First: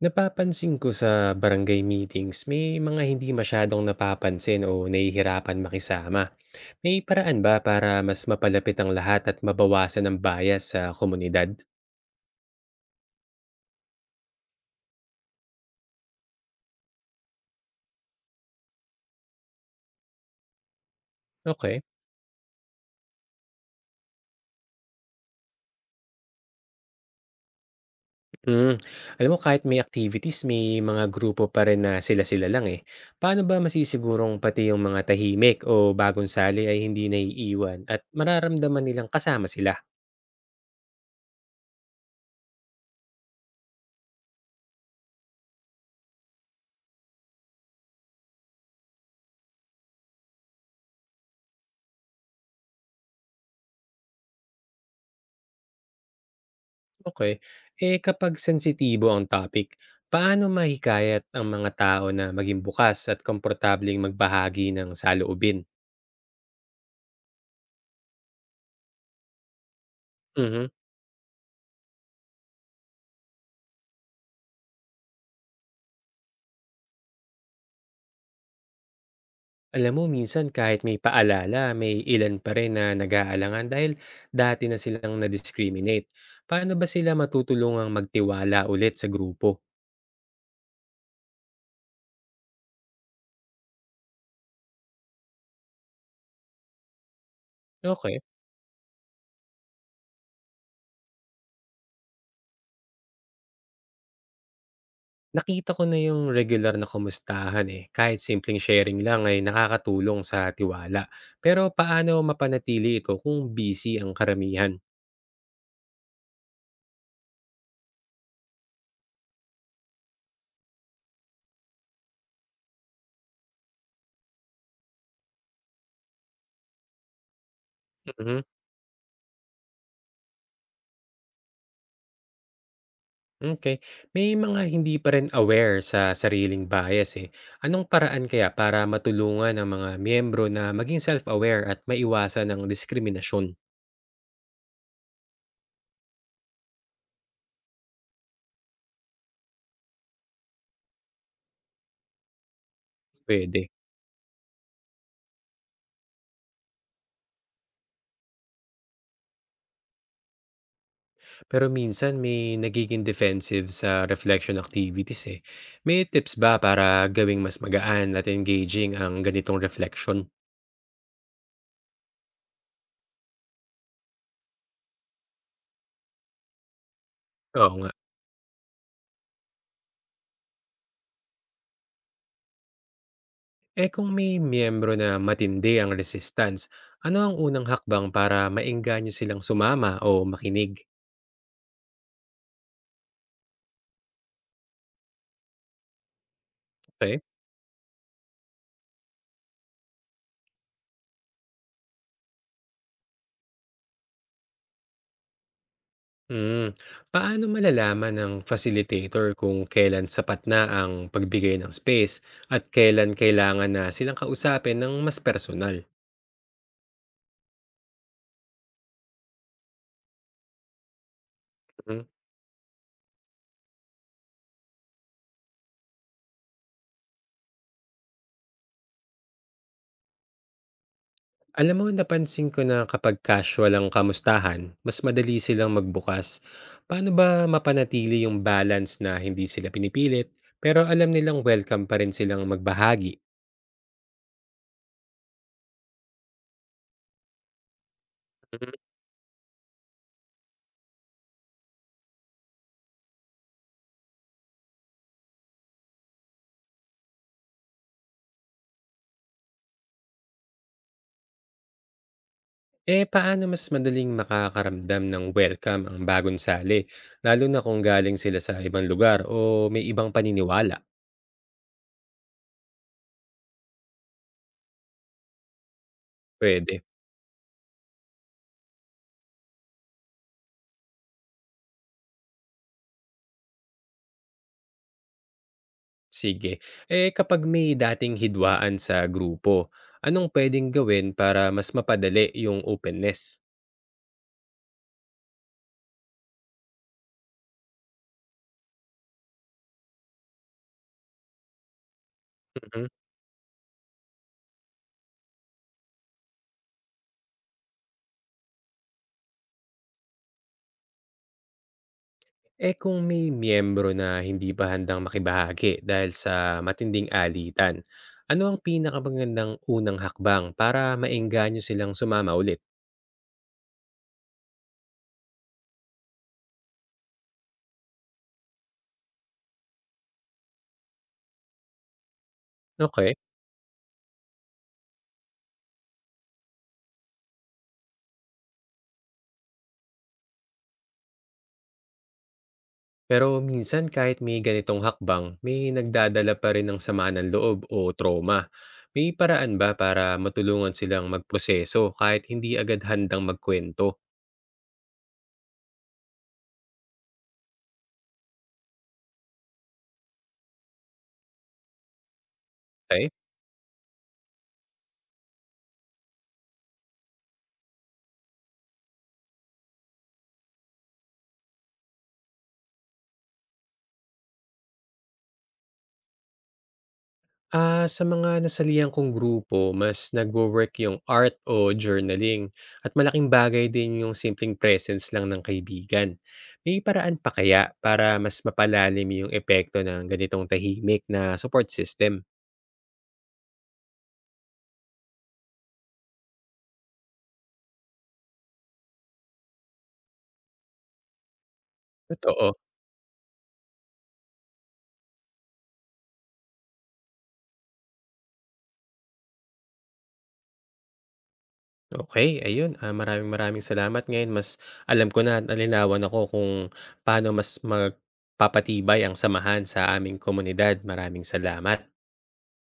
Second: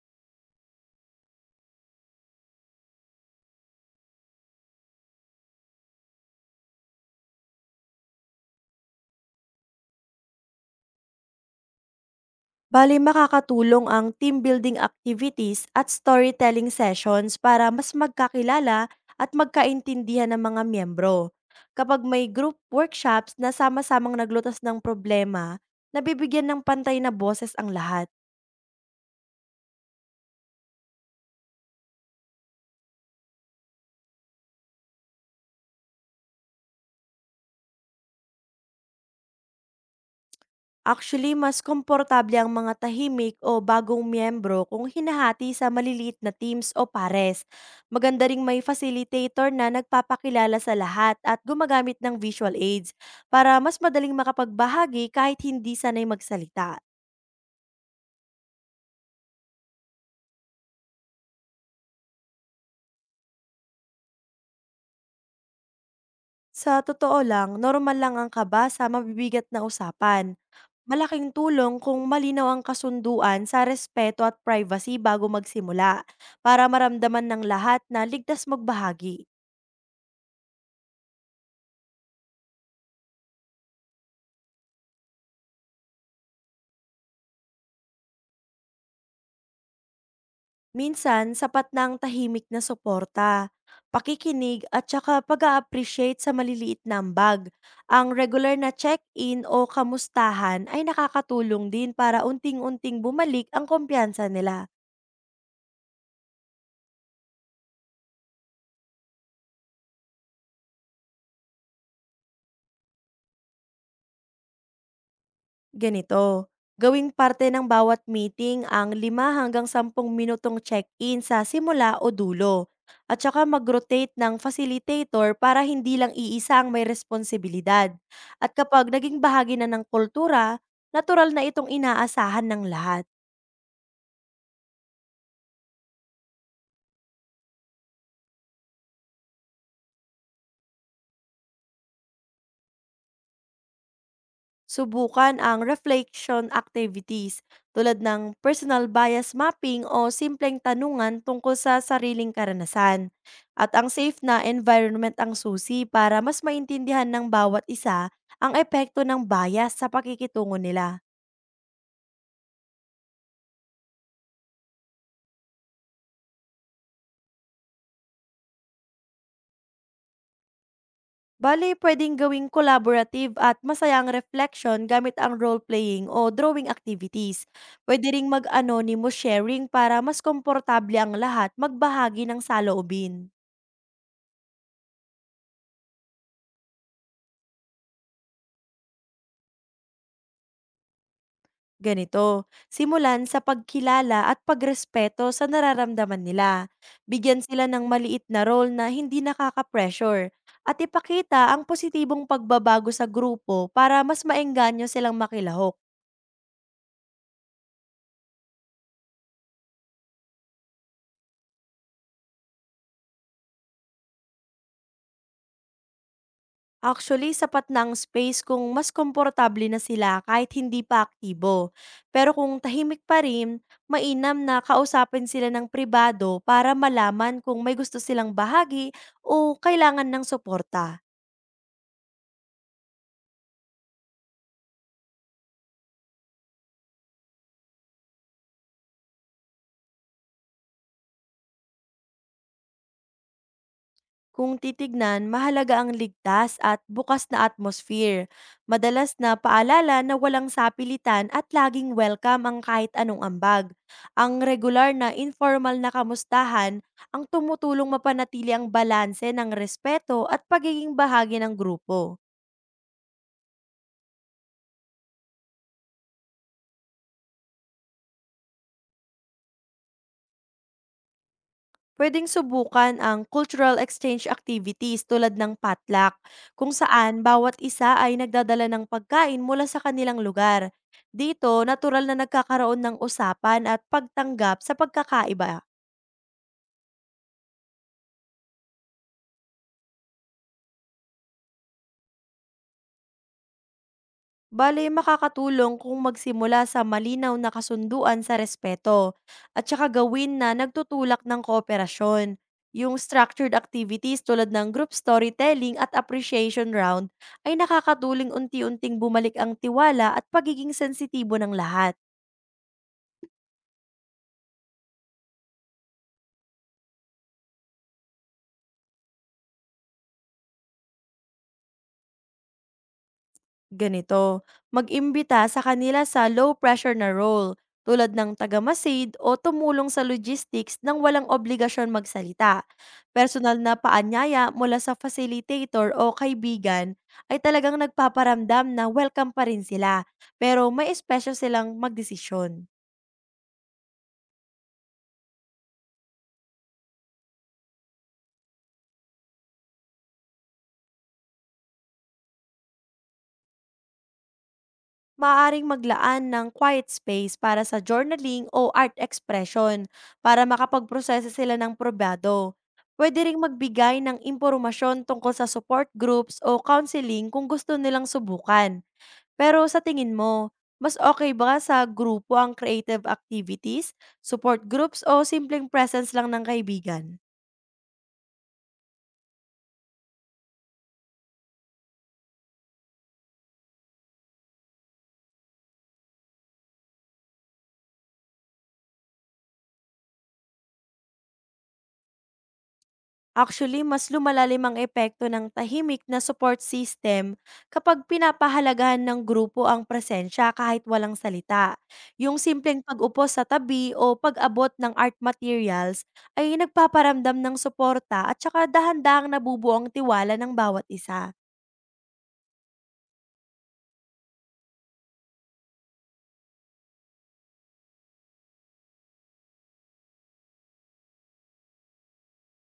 Napapansin ko sa barangay meetings, may mga hindi masyadong napapansin o nahihirapan makisama. May paraan ba para mas mapalapit ang lahat at mabawasan ang bias sa komunidad? Bale makakatulong ang team building activities at storytelling sessions para mas magkakilala at magkaintindihan ng mga miyembro. Okay. Kapag may group workshops na sama-samang naglutas ng problema, nabibigyan ng pantay na boses ang lahat. Mm. Alam mo, kahit may activities, may mga grupo pa rin na sila-sila lang eh. Paano ba masisigurong pati yung mga tahimik o bagong sali ay hindi naiiwan at mararamdaman nilang kasama sila? Actually, mas komportable ang mga tahimik o bagong miyembro kung hinahati sa maliliit na teams o pares. Maganda ring may facilitator na nagpapakilala sa lahat at gumagamit ng visual aids para mas madaling makapagbahagi kahit hindi sanay magsalita. Okay. Eh, kapag sensitibo ang topic, paano mahikayat ang mga tao na maging bukas at komportableng magbahagi ng saloobin? Sa totoo lang, normal lang ang kaba sa mabibigat na usapan. Mhm. Malaking tulong kung malinaw ang kasunduan sa respeto at privacy bago magsimula para maramdaman ng lahat na ligtas magbahagi. Alam mo, minsan kahit may paalala, may ilan pa rin na nag-aalangan dahil dati na silang na-discriminate. Paano ba sila matutulungang magtiwala ulit sa grupo? Minsan sapat na ang tahimik na suporta, pakikinig at saka pag appreciate sa maliliit na ambag. Ang Okay. regular na check-in o kamustahan ay nakakatulong din para unting-unting bumalik ang kumpiyansa nila. Nakita ko na yung regular na kamustahan, eh, kahit simpleng sharing lang ay nakakatulong sa tiwala. Pero paano mapanatili ito kung busy ang karamihan? Ganito, gawing parte ng bawat meeting ang lima hanggang 10 minutong check-in sa simula o dulo. At saka mag-rotate ng facilitator para hindi lang iisa ang may responsibilidad. Mhm. At kapag naging bahagi na ng kultura, natural na itong inaasahan ng lahat. Okey. May mga hindi pa rin aware sa sariling bias, eh. Anong paraan kaya para matulungan ang mga miyembro na maging self-aware at maiwasan ang diskriminasyon? Subukan ang reflection activities tulad ng personal bias mapping o simpleng tanungan tungkol sa sariling karanasan. Pwede. At ang safe na environment ang susi para mas maintindihan ng bawat isa ang epekto ng bias sa pakikitungo nila. Pero minsan may nagiging defensive sa reflection activities, eh. May tips ba para gawing mas magaan at engaging ang ganitong reflection? Bali, pwedeng gawing collaborative at masayang reflection gamit ang role-playing o drawing activities. Oo nga. Pwede ring mag-anonymous sharing para mas komportable ang lahat magbahagi ng saloobin. Eh, kung may miyembro na matindi ang resistance, ano ang unang hakbang para maengganyo silang sumama o makinig? Ganito, simulan sa pagkilala at pagrespeto sa nararamdaman nila. Okay. Bigyan sila ng maliit na role na hindi nakaka-pressure at ipakita ang positibong pagbabago sa grupo para mas maengganyo silang makilahok. Hmm, paano malalaman ng facilitator kung kailan sapat na ang pagbigay ng space at kailan kailangan na silang kausapin ng mas personal? Actually, sapat na ang space kung mas komportable na sila kahit hindi pa aktibo. Mm. Pero kung tahimik pa rin, mainam na kausapin sila ng pribado para malaman kung may gusto silang bahagi o kailangan ng suporta. Alam mo, napansin ko na kapag casual ang kamustahan, mas madali silang magbukas. Paano ba mapanatili yung balance na hindi sila pinipilit, pero alam nilang welcome pa rin silang magbahagi? Kung titignan, mahalaga ang ligtas at bukas na atmosphere. Madalas na paalala na walang sapilitan at laging welcome ang kahit anong ambag. Ang regular na informal na kamustahan ang tumutulong mapanatili ang balanse ng respeto at pagiging bahagi ng grupo. Eh, paano mas madaling makakaramdam ng welcome ang bagong sali, lalo na kung galing sila sa ibang lugar o may ibang paniniwala? Puwedeng subukan ang cultural exchange activities tulad ng potluck, kung Pwede. saan bawat isa ay nagdadala ng pagkain mula sa kanilang lugar. Dito, natural na nagkakaroon ng usapan at pagtanggap sa pagkakaiba. Sige. Eh, kapag may dating hidwaan sa grupo, anong pwedeng gawin para mas mapadali yung openness? Bale, makakatulong kung magsimula sa malinaw na kasunduan sa respeto at saka gawin na nagtutulak ng kooperasyon. Mhm. Yung structured activities tulad ng group storytelling at appreciation round ay nakakatuling unti-unting bumalik ang tiwala at pagiging sensitibo ng lahat. Eh, kung may miyembro na hindi pa handang makibahagi dahil sa matinding alitan, ano ang pinakamagandang unang hakbang para maengganyo silang sumama ulit? Ganito, mag-imbita sa kanila sa low-pressure na role tulad ng tagamasid o tumulong sa logistics nang walang obligasyon magsalita. Okay. Personal na paanyaya mula sa facilitator o kaibigan ay talagang nagpaparamdam na welcome pa rin sila, pero may espesyo silang magdesisyon. Pero minsan kahit may ganitong hakbang, may nagdadala pa rin ng sama ng loob o trauma. May paraan ba para matulungan silang magproseso kahit hindi agad handang magkwento? Maaring maglaan ng quiet space para sa journaling o art expression para makapagprosesa sila ng probado. Okay? Pwede ring magbigay ng impormasyon tungkol sa support groups o counseling kung gusto nilang subukan. Pero sa tingin mo, mas okay ba sa grupo ang creative activities, support groups o simpleng presence lang ng kaibigan? Ah, sa mga nasalihan kong grupo, mas nagwo-work yung art o journaling at malaking bagay din yung simpleng presence lang ng kaibigan. May paraan pa kaya para mas mapalalim yung epekto ng ganitong tahimik na support system? Actually, mas lumalalim ang epekto ng tahimik na support system kapag pinapahalagahan ng grupo ang presensya kahit walang salita. Yung Totoo. simpleng pag-upo sa tabi o pag-abot ng art materials ay nagpaparamdam ng suporta at saka dahan-dahang nabubuo ang tiwala ng bawat isa. Okay, ayun, ah, maraming maraming salamat. Ngayon mas alam ko na at nalinawan ako kung paano mas magpapatibay ang samahan sa aming komunidad. Maraming salamat.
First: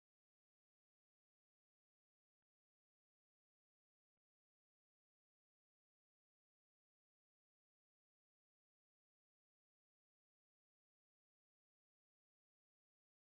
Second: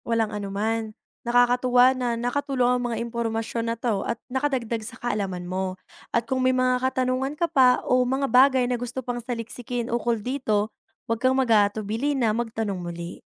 Walang anuman. Nakakatuwa na nakatulong ang mga impormasyon na 'to at nakadagdag sa kaalaman mo. At kung may mga katanungan ka pa o mga bagay na gusto pang saliksikin ukol dito, huwag kang mag-aatubili na magtanong muli.